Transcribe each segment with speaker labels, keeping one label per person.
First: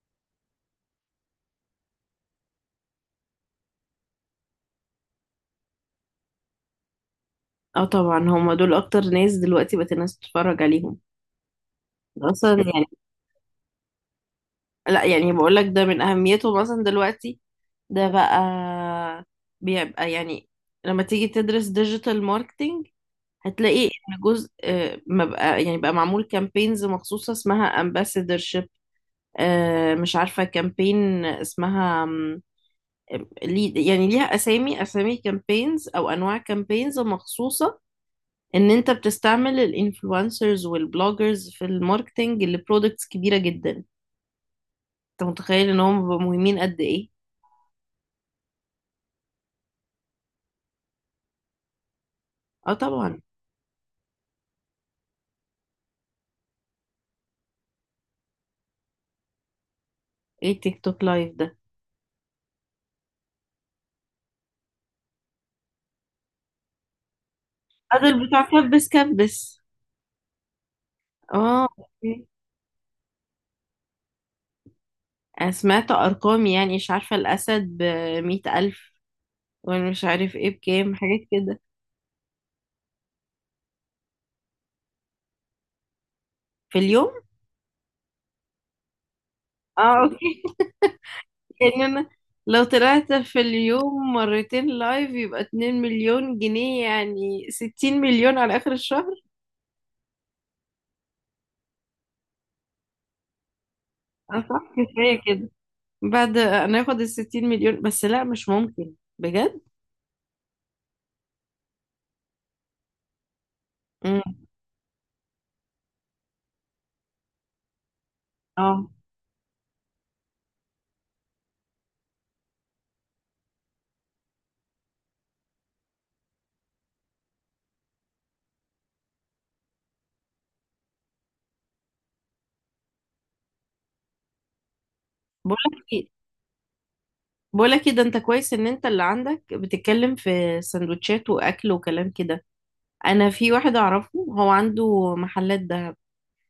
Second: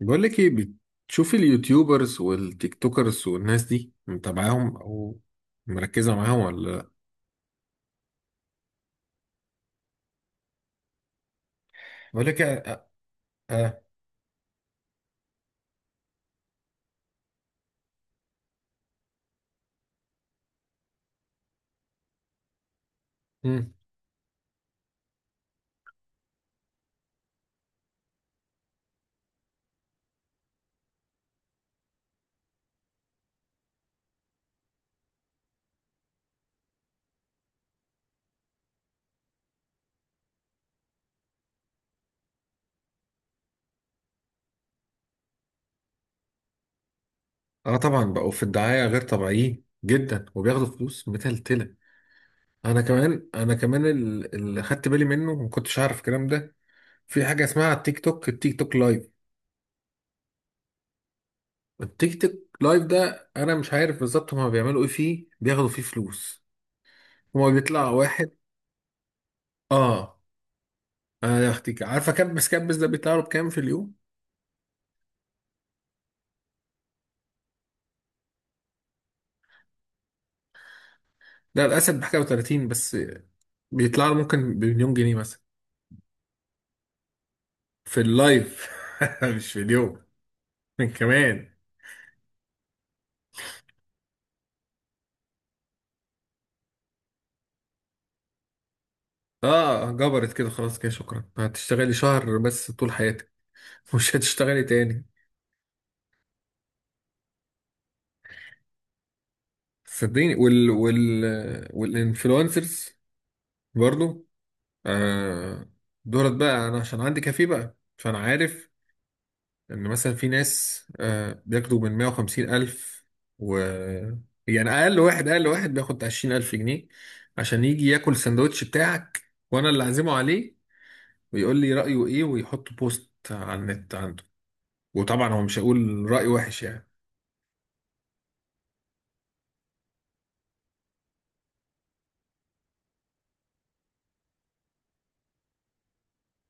Speaker 1: بقول لك ايه؟ بتشوفي اليوتيوبرز والتيك توكرز والناس دي متابعاهم او مركزه معاهم ولا لا؟
Speaker 2: اه، طبعا هما دول اكتر ناس دلوقتي بقت الناس تتفرج عليهم
Speaker 1: بقول لك
Speaker 2: اصلا
Speaker 1: اه.
Speaker 2: يعني.
Speaker 1: اه.
Speaker 2: لا، يعني بقول لك ده من اهميته مثلا دلوقتي. ده بقى بيبقى يعني لما تيجي تدرس ديجيتال ماركتينج
Speaker 1: مم.
Speaker 2: هتلاقي ان جزء ما بقى يعني بقى معمول كامبينز مخصوصة اسمها ambassadorship. مش عارفة كامبين اسمها يعني ليها اسامي اسامي كامبينز او انواع كامبينز مخصوصة، ان انت بتستعمل الانفلونسرز والبلوجرز في الماركتنج لبرودكتس كبيرة جدا. انت متخيل ان هم بيبقوا مهمين قد ايه؟
Speaker 1: آه طبعا بقوا في الدعايه غير طبيعيين جدا وبياخدوا فلوس متلتله.
Speaker 2: اه
Speaker 1: انا
Speaker 2: طبعا.
Speaker 1: كمان انا كمان اللي خدت بالي منه، ما كنتش عارف الكلام ده. في حاجه اسمها التيك توك لايف.
Speaker 2: ايه تيك توك لايف ده؟
Speaker 1: التيك توك لايف ده انا مش عارف بالظبط هما بيعملوا ايه فيه، بياخدوا فيه فلوس. هما بيطلع
Speaker 2: قادر
Speaker 1: واحد.
Speaker 2: بتاع كبس كبس.
Speaker 1: اه. انا يا
Speaker 2: اه،
Speaker 1: اختي عارفه
Speaker 2: أوكي.
Speaker 1: كبس كبس ده بيطلع له بكام في اليوم؟
Speaker 2: انا سمعت ارقام، يعني مش عارفة الاسد بمية الف، ومش عارف ايه بكام حاجات كده.
Speaker 1: ده الاسد بحاجه و30 بس، بيطلع له ممكن بمليون جنيه مثلا.
Speaker 2: في اليوم؟
Speaker 1: في اللايف، مش في
Speaker 2: اه،
Speaker 1: اليوم.
Speaker 2: اوكي.
Speaker 1: من كمان.
Speaker 2: يعني انا لو طلعت في اليوم مرتين لايف يبقى 2 مليون جنيه، يعني 60 مليون على اخر الشهر.
Speaker 1: اه جبرت كده، خلاص كده شكرا، هتشتغلي شهر بس طول حياتك، مش
Speaker 2: اه صح،
Speaker 1: هتشتغلي تاني.
Speaker 2: كفاية كده. بعد ناخد 60 مليون، بس لا مش ممكن، بجد.
Speaker 1: صدقيني وال والانفلونسرز برضو.
Speaker 2: امم
Speaker 1: آه. دولت بقى، انا عشان عندي كافيه بقى فانا عارف
Speaker 2: اه،
Speaker 1: ان مثلا في ناس، بياخدوا من 150 الف و، يعني اقل واحد بياخد بتاع 20 الف جنيه عشان يجي ياكل السندوتش بتاعك وانا اللي اعزمه عليه، ويقول لي رايه ايه، ويحط بوست على النت عنده. وطبعا هو مش
Speaker 2: بقولك
Speaker 1: هيقول
Speaker 2: ايه،
Speaker 1: راي وحش يعني.
Speaker 2: بقولك ايه، ده انت كويس ان انت اللي عندك بتتكلم في سندوتشات واكل وكلام كده. انا في واحد اعرفه هو عنده محلات دهب،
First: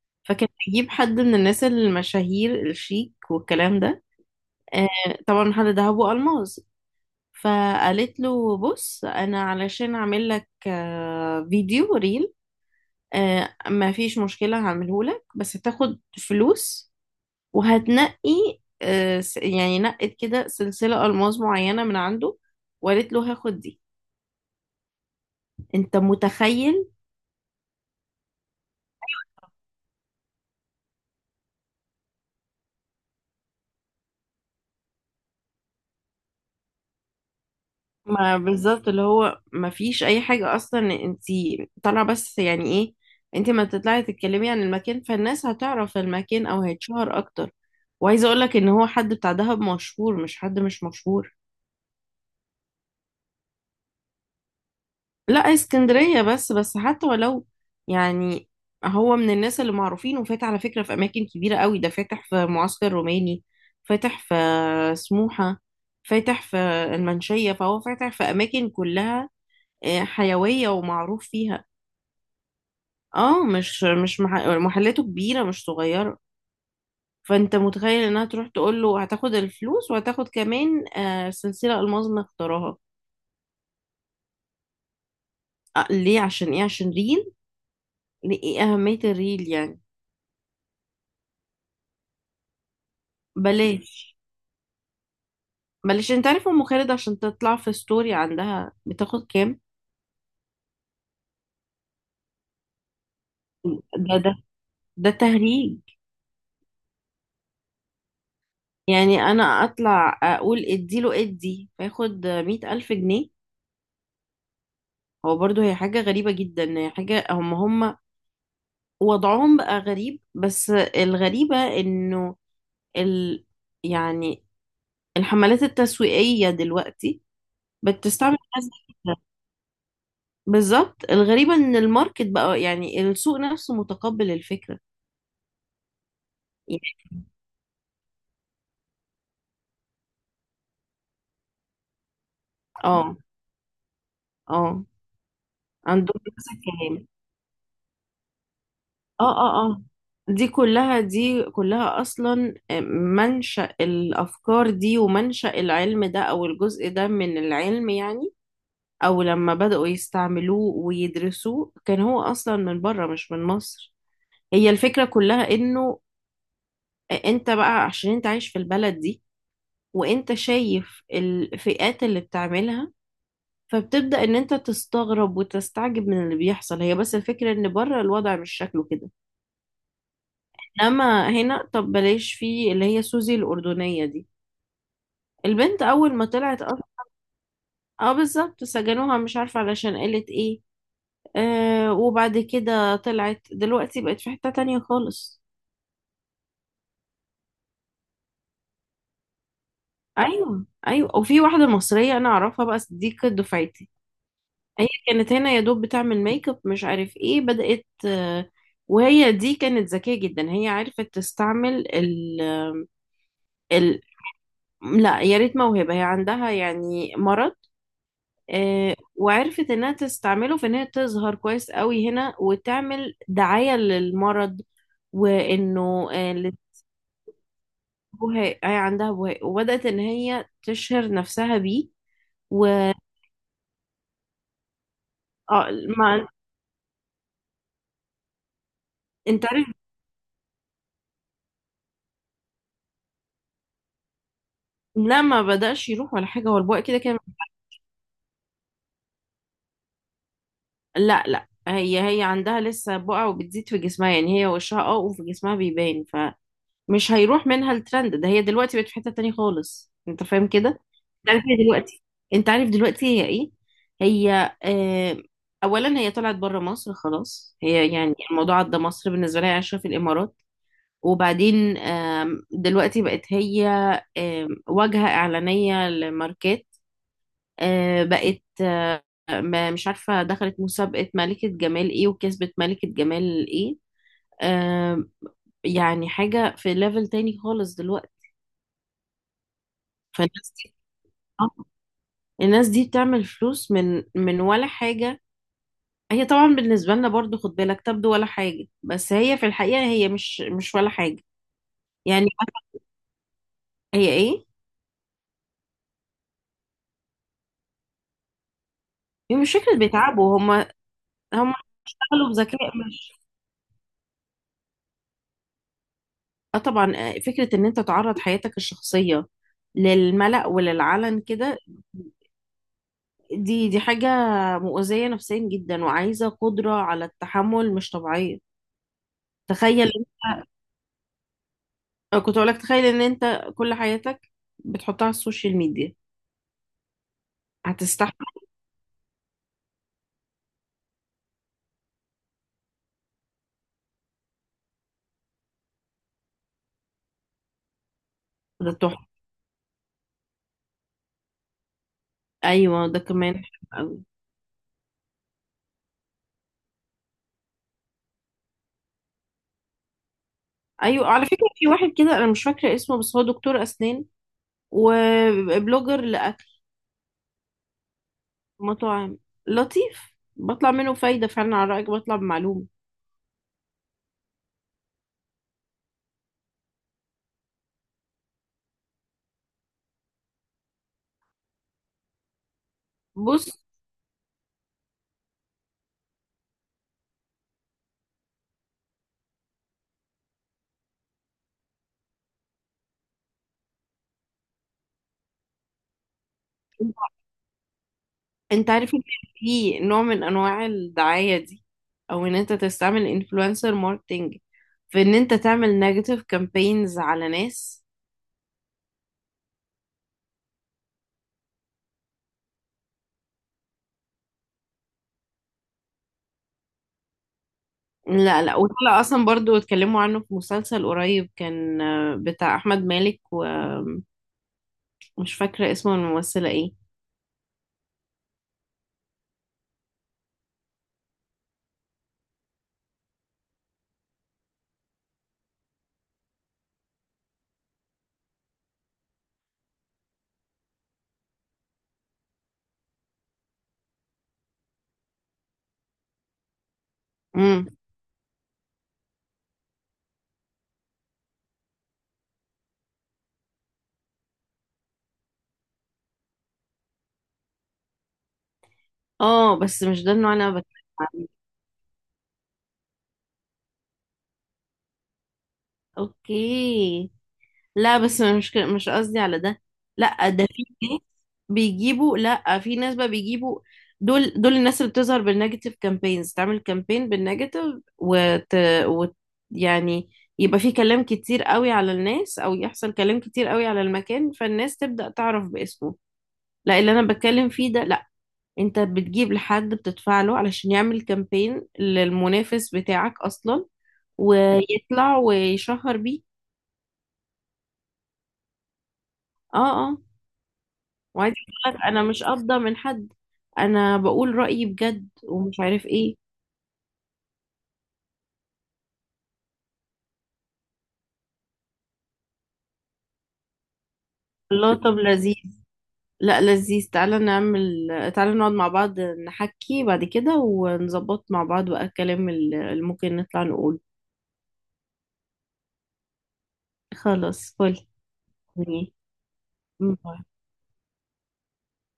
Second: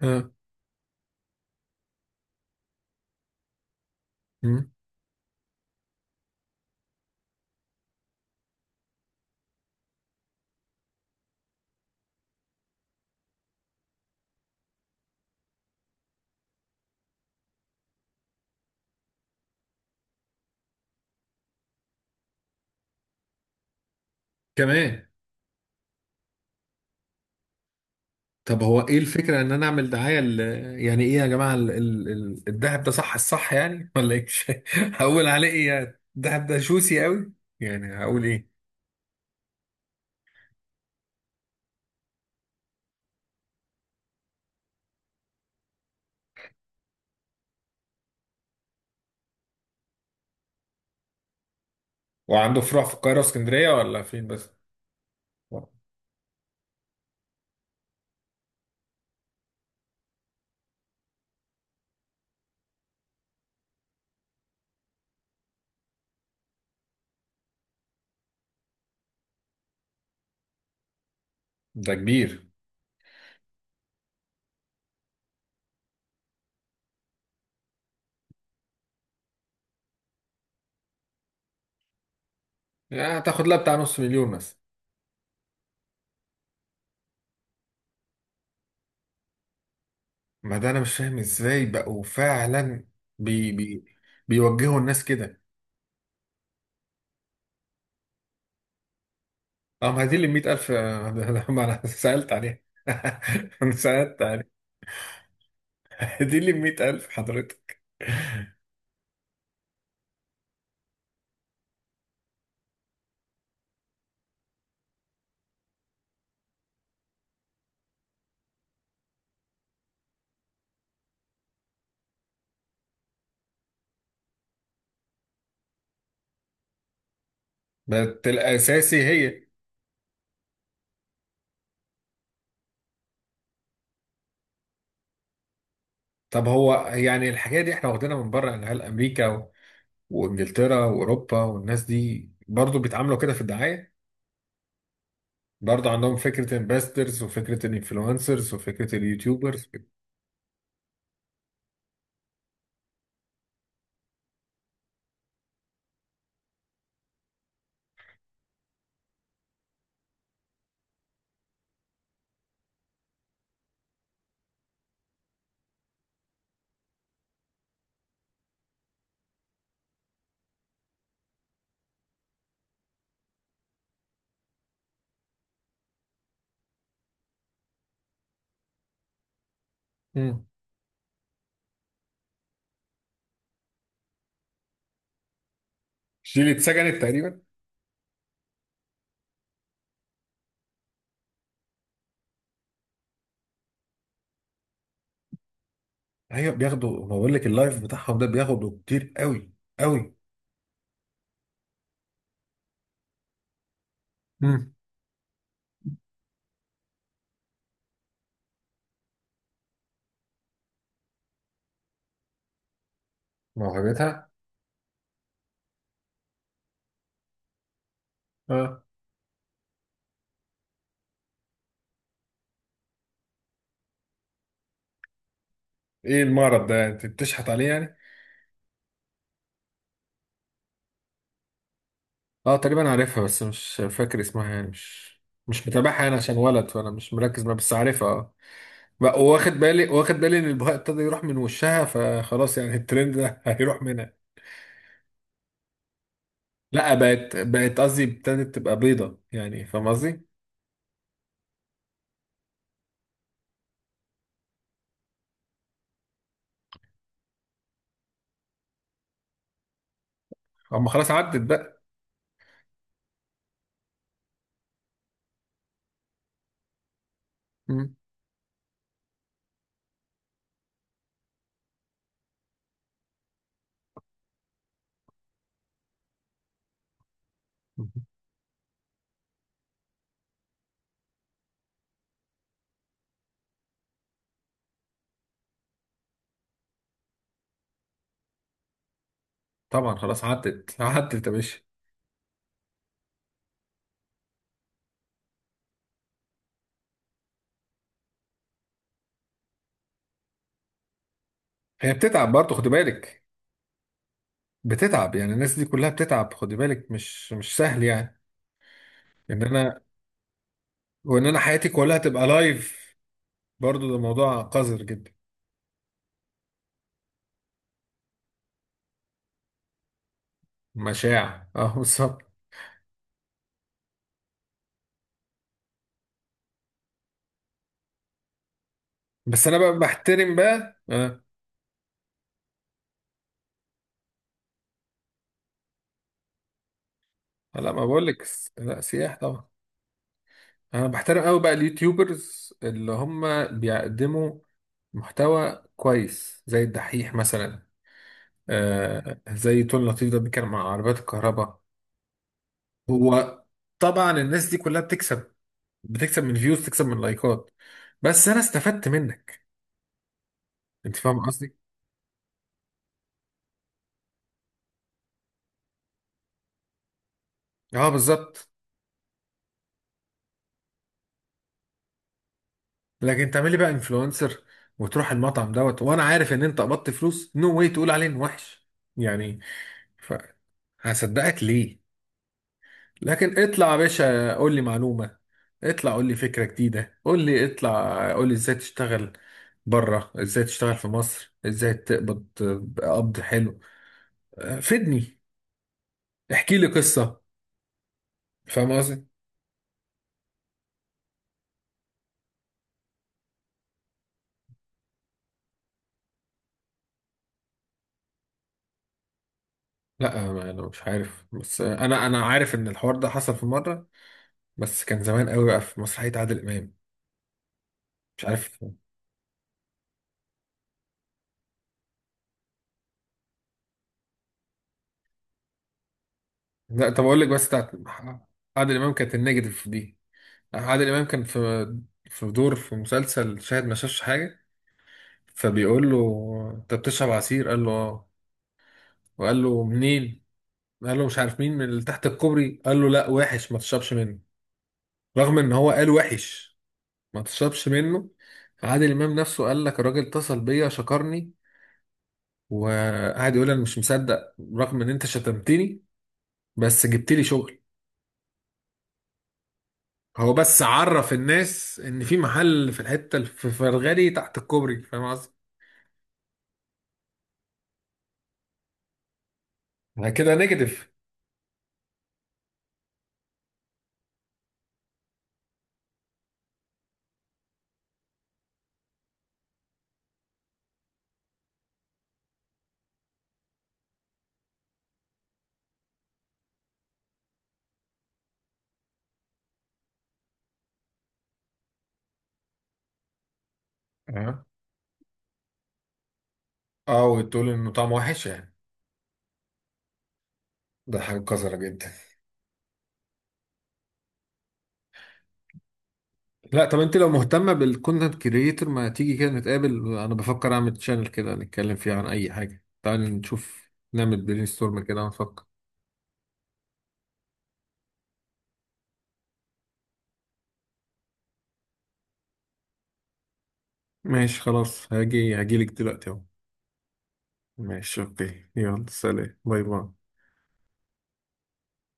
Speaker 1: اه.
Speaker 2: فكان بيجيب حد من الناس المشاهير الشيك والكلام ده.
Speaker 1: مم.
Speaker 2: آه طبعا، محل دهب والماس. فقالت له بص، انا علشان اعمل لك فيديو ريل، ما فيش مشكلة هعمله لك بس هتاخد فلوس وهتنقي يعني نقت كده سلسلة ألماس معينة من عنده، وقالت له هاخد دي.
Speaker 1: كمان.
Speaker 2: انت متخيل؟
Speaker 1: طب هو ايه الفكره ان انا اعمل دعايه ل... يعني ايه يا جماعه الدهب ده صح الصح يعني ولا ايه؟ هقول عليه ايه؟ يعني الدهب ده شوسي قوي؟ يعني هقول
Speaker 2: ما
Speaker 1: إيه؟
Speaker 2: بالظبط، اللي هو ما فيش اي حاجة اصلا، انت طالعة بس، يعني ايه؟ انت ما تطلعي تتكلمي عن المكان، فالناس هتعرف المكان او هيتشهر اكتر. وعايزة اقولك ان هو حد بتاع دهب مشهور، مش حد مش مشهور.
Speaker 1: وعنده فروع في القاهرة واسكندرية ولا فين بس؟
Speaker 2: لا، اسكندرية بس. بس حتى ولو، يعني هو من الناس اللي معروفين، وفات على فكرة في أماكن كبيرة قوي. ده فاتح في معسكر روماني، فاتح في سموحة، فاتح في المنشية، فهو فاتح في أماكن كلها حيوية ومعروف فيها.
Speaker 1: ده كبير.
Speaker 2: اه، مش مش مح- محلاته كبيرة مش صغيرة. فأنت متخيل إنها تروح تقول له هتاخد الفلوس وهتاخد كمان سلسلة ألماظ مختارها.
Speaker 1: يعني هتاخد لها بتاع نص مليون مثلا؟
Speaker 2: ليه؟ عشان إيه؟ عشان ريل. لإيه أهمية الريل يعني.
Speaker 1: ما ده أنا مش فاهم إزاي بقوا فعلا بي
Speaker 2: بلاش،
Speaker 1: بيوجهوا الناس كده.
Speaker 2: معلش. انت عارف ام خالد عشان تطلع في ستوري عندها بتاخد كام؟
Speaker 1: اه ما دي اللي 100,000. ده ما أنا سألت عليها. أنا
Speaker 2: ده
Speaker 1: سألت
Speaker 2: ده
Speaker 1: عليها.
Speaker 2: ده تهريج.
Speaker 1: دي اللي 100,000 حضرتك.
Speaker 2: يعني انا اطلع اقول اديله ادي فياخد 100 الف جنيه؟ هو برضه هي حاجة غريبة جدا. هي حاجة، هم وضعهم بقى غريب، بس الغريبة انه ال يعني الحملات التسويقية دلوقتي
Speaker 1: بس
Speaker 2: بتستعمل ناس زي
Speaker 1: الأساسي
Speaker 2: كده.
Speaker 1: هي.
Speaker 2: بالظبط، الغريبة ان الماركت بقى، يعني السوق نفسه، متقبل الفكرة.
Speaker 1: طب هو
Speaker 2: يعني
Speaker 1: يعني الحكاية دي احنا واخدينها من بره، يعني هل أمريكا وإنجلترا وأوروبا والناس دي برضو بيتعاملوا
Speaker 2: اه،
Speaker 1: كده في الدعاية؟
Speaker 2: اه.
Speaker 1: برضه عندهم
Speaker 2: عندهم نفس
Speaker 1: فكرة
Speaker 2: الكلام.
Speaker 1: امباسترز وفكرة الانفلونسرز وفكرة
Speaker 2: اه، اه،
Speaker 1: اليوتيوبرز.
Speaker 2: اه. دي كلها، دي كلها اصلا منشأ الافكار دي ومنشأ العلم ده، او الجزء ده من العلم يعني. او لما بدأوا يستعملوه ويدرسوه كان هو اصلا من بره مش من مصر. هي الفكرة كلها انه، انت بقى عشان انت عايش في البلد دي، وانت شايف الفئات اللي بتعملها، فبتبدأ ان انت تستغرب وتستعجب من اللي بيحصل. هي بس الفكرة ان بره الوضع مش شكله كده.
Speaker 1: مم.
Speaker 2: انما هنا، طب بلاش، في اللي هي سوزي الأردنية دي. البنت أول ما
Speaker 1: دي اللي
Speaker 2: طلعت
Speaker 1: اتسجنت
Speaker 2: أصلا.
Speaker 1: تقريبا.
Speaker 2: اه بالظبط، سجنوها مش عارفة علشان قالت ايه. وبعد كده طلعت، دلوقتي بقت في حتة تانية خالص.
Speaker 1: ايوه بياخدوا، ما بقول لك اللايف بتاعهم ده بياخدوا كتير قوي قوي.
Speaker 2: أيوه، أيوه. وفي واحدة مصرية أنا أعرفها بقى، دي كانت دفعتي.
Speaker 1: مم.
Speaker 2: هي كانت هنا يا دوب بتعمل ميك اب مش عارف ايه، بدأت وهي دي كانت ذكية جدا. هي عرفت تستعمل ال ال
Speaker 1: موهبتها.
Speaker 2: لا يا ريت موهبة. هي عندها يعني مرض،
Speaker 1: اه.
Speaker 2: وعرفت انها تستعمله في ان هي تظهر كويس قوي هنا وتعمل دعاية للمرض. وانه
Speaker 1: ايه المرض ده انت بتشحت عليه يعني؟
Speaker 2: البهاق. هي عندها بهاق وبدأت ان هي تشهر نفسها بيه.
Speaker 1: اه
Speaker 2: و
Speaker 1: تقريبا عارفها بس مش فاكر اسمها، يعني مش مش
Speaker 2: آه،
Speaker 1: متابعها انا
Speaker 2: ما
Speaker 1: عشان ولد، فانا مش مركز معاها بس عارفها اه.
Speaker 2: انت
Speaker 1: واخد
Speaker 2: عارف.
Speaker 1: بالي واخد بالي ان البهاء ابتدى يروح من وشها، فخلاص يعني الترند ده هيروح منها.
Speaker 2: لا، ما بدأش يروح ولا حاجة، هو البقع
Speaker 1: لا
Speaker 2: كده كان.
Speaker 1: بقت قصدي ابتدت تبقى بيضة، يعني فاهم قصدي.
Speaker 2: لا لا، هي عندها لسه بقع وبتزيد في جسمها، يعني هي وشها اه وفي جسمها بيبان. فمش هيروح منها الترند ده. هي دلوقتي بقت في حتة تانية خالص، انت فاهم كده؟
Speaker 1: اما
Speaker 2: انت
Speaker 1: خلاص عدت
Speaker 2: عارف هي
Speaker 1: بقى.
Speaker 2: دلوقتي؟ انت عارف دلوقتي هي ايه؟ هي اولا هي طلعت بره مصر خلاص. هي
Speaker 1: مم.
Speaker 2: يعني الموضوع عدى مصر بالنسبه لها، هي عايشه في الامارات. وبعدين دلوقتي بقت هي واجهه اعلانيه لماركات. بقت مش عارفه دخلت مسابقه ملكه جمال ايه وكسبت ملكه جمال ايه. آم، يعني حاجه في ليفل تاني خالص دلوقتي.
Speaker 1: طبعا خلاص
Speaker 2: فالناس دي،
Speaker 1: عدت عدت يا
Speaker 2: آه،
Speaker 1: باشا.
Speaker 2: الناس دي بتعمل فلوس من ولا حاجه. هي طبعا بالنسبة لنا برضو، خد بالك، تبدو ولا حاجة، بس هي في الحقيقة هي مش ولا حاجة.
Speaker 1: هي
Speaker 2: يعني
Speaker 1: بتتعب برضه خد
Speaker 2: مثلا
Speaker 1: بالك.
Speaker 2: هي ايه؟
Speaker 1: بتتعب، يعني الناس دي كلها بتتعب خد بالك، مش سهل يعني.
Speaker 2: هي
Speaker 1: ان
Speaker 2: مش فكرة
Speaker 1: انا
Speaker 2: بيتعبوا هم.
Speaker 1: وان انا
Speaker 2: هم
Speaker 1: حياتي كلها تبقى
Speaker 2: اشتغلوا بذكاء،
Speaker 1: لايف.
Speaker 2: مش
Speaker 1: برضه ده موضوع قذر جدا.
Speaker 2: اه طبعا فكرة ان انت تعرض حياتك الشخصية للملأ وللعلن
Speaker 1: مشاع
Speaker 2: كده.
Speaker 1: اه بالظبط.
Speaker 2: دي حاجة مؤذية نفسيا جدا، وعايزة قدرة على التحمل مش طبيعية.
Speaker 1: بس انا بقى
Speaker 2: تخيل
Speaker 1: بحترم
Speaker 2: انت،
Speaker 1: بقى آه.
Speaker 2: كنت اقولك تخيل ان انت كل حياتك بتحطها على السوشيال ميديا،
Speaker 1: لا ما بقول لك.
Speaker 2: هتستحمل؟
Speaker 1: لا سياح طبعا. انا بحترم قوي بقى اليوتيوبرز اللي هم بيقدموا محتوى كويس زي الدحيح مثلا.
Speaker 2: ده تحفة.
Speaker 1: آه زي تون لطيف ده بيتكلم عن عربيات الكهرباء.
Speaker 2: ايوه، ده
Speaker 1: هو
Speaker 2: كمان.
Speaker 1: طبعا الناس دي كلها بتكسب، بتكسب من فيوز، تكسب من لايكات. بس انا استفدت منك. انت
Speaker 2: ايوه،
Speaker 1: فاهم
Speaker 2: على فكره
Speaker 1: قصدي.
Speaker 2: في واحد كده انا مش فاكره اسمه بس هو دكتور اسنان وبلوجر لاكل
Speaker 1: اه بالظبط.
Speaker 2: مطاعم. لطيف، بطلع منه فايده فعلا، على رايك بطلع بمعلومه.
Speaker 1: لكن تعملي بقى انفلونسر وتروح المطعم دوت وانا عارف ان انت قبضت فلوس، نو واي تقول عليه انه وحش يعني. ف، هصدقك ليه؟ لكن
Speaker 2: بص،
Speaker 1: اطلع يا باشا قول لي معلومة، اطلع قول لي فكرة جديدة، قول لي، اطلع قول لي ازاي تشتغل بره، ازاي تشتغل في مصر، ازاي تقبض قبض حلو، آه، فيدني، احكي لي قصة،
Speaker 2: انت
Speaker 1: فاهم
Speaker 2: عارف ان
Speaker 1: قصدي.
Speaker 2: في نوع من انواع الدعايه دي، او ان انت تستعمل انفلونسر ماركتنج في ان انت تعمل نيجاتيف كامبينز على ناس.
Speaker 1: لا ما- انا مش عارف بس، انا عارف ان الحوار ده حصل في مرة، بس كان زمان قوي بقى في مسرحية عادل امام. مش
Speaker 2: لا لا،
Speaker 1: عارف.
Speaker 2: وطلع اصلا برضو اتكلموا عنه في مسلسل قريب، كان بتاع احمد مالك، ومش فاكره اسمه الممثله ايه.
Speaker 1: لا طب اقول لك، بس بتاعت عادل امام كانت النيجاتيف دي. عادل امام كان في، في دور في مسلسل شاهد ما شافش حاجة، فبيقول له انت بتشرب عصير؟ قال له اه. وقال له منين؟ قال له مش عارف مين، من اللي تحت الكوبري. قال له لا وحش ما تشربش منه. رغم ان هو قال وحش ما
Speaker 2: مم.
Speaker 1: تشربش منه، عادل امام نفسه قال لك الراجل اتصل بيا شكرني، وقعد يقول انا مش مصدق، رغم ان انت شتمتني بس جبت لي شغل.
Speaker 2: اه، بس مش ده
Speaker 1: هو
Speaker 2: النوع اللي انا
Speaker 1: بس
Speaker 2: بتكلم
Speaker 1: عرف
Speaker 2: عليه.
Speaker 1: الناس ان في محل في الحته اللي في فرغالي تحت الكوبري، فاهم قصدي.
Speaker 2: اوكي. لا بس مش مش قصدي على ده.
Speaker 1: أنا
Speaker 2: لا،
Speaker 1: كده
Speaker 2: ده في
Speaker 1: نيجاتيف.
Speaker 2: ناس بيجيبوا، لا في ناس بقى بيجيبوا، دول الناس اللي بتظهر بالنيجاتيف كامبينز، تعمل كامبين بالنيجاتيف وت... وت يعني يبقى في كلام كتير قوي على الناس او يحصل كلام كتير قوي على المكان، فالناس تبدأ تعرف باسمه. لا، اللي انا بتكلم فيه ده لا، انت بتجيب لحد بتدفع له علشان يعمل كامبين للمنافس بتاعك اصلا،
Speaker 1: اه
Speaker 2: ويطلع ويشهر بيه.
Speaker 1: اه. وتقول انه طعمه وحش يعني.
Speaker 2: اه، اه.
Speaker 1: ده حاجه
Speaker 2: وعايزه
Speaker 1: قذره
Speaker 2: اقول لك
Speaker 1: جدا.
Speaker 2: انا مش قابضه من حد، انا بقول رايي بجد ومش عارف ايه.
Speaker 1: لا طب انت لو مهتمة بالكونتنت كريتور ما تيجي كده نتقابل؟ انا بفكر اعمل تشانل كده نتكلم فيه عن اي حاجة. تعال نشوف نعمل برين
Speaker 2: الله،
Speaker 1: ستورم
Speaker 2: طب
Speaker 1: كده
Speaker 2: لذيذ.
Speaker 1: ونفكر.
Speaker 2: لا لذيذ، تعالى نعمل، تعالى نقعد مع بعض نحكي بعد كده ونظبط مع بعض بقى الكلام اللي ممكن نطلع نقول.
Speaker 1: ماشي خلاص، هاجي هاجيلك دلوقتي اهو.
Speaker 2: خلاص، فل
Speaker 1: ماشي اوكي، يلا سلام، باي باي.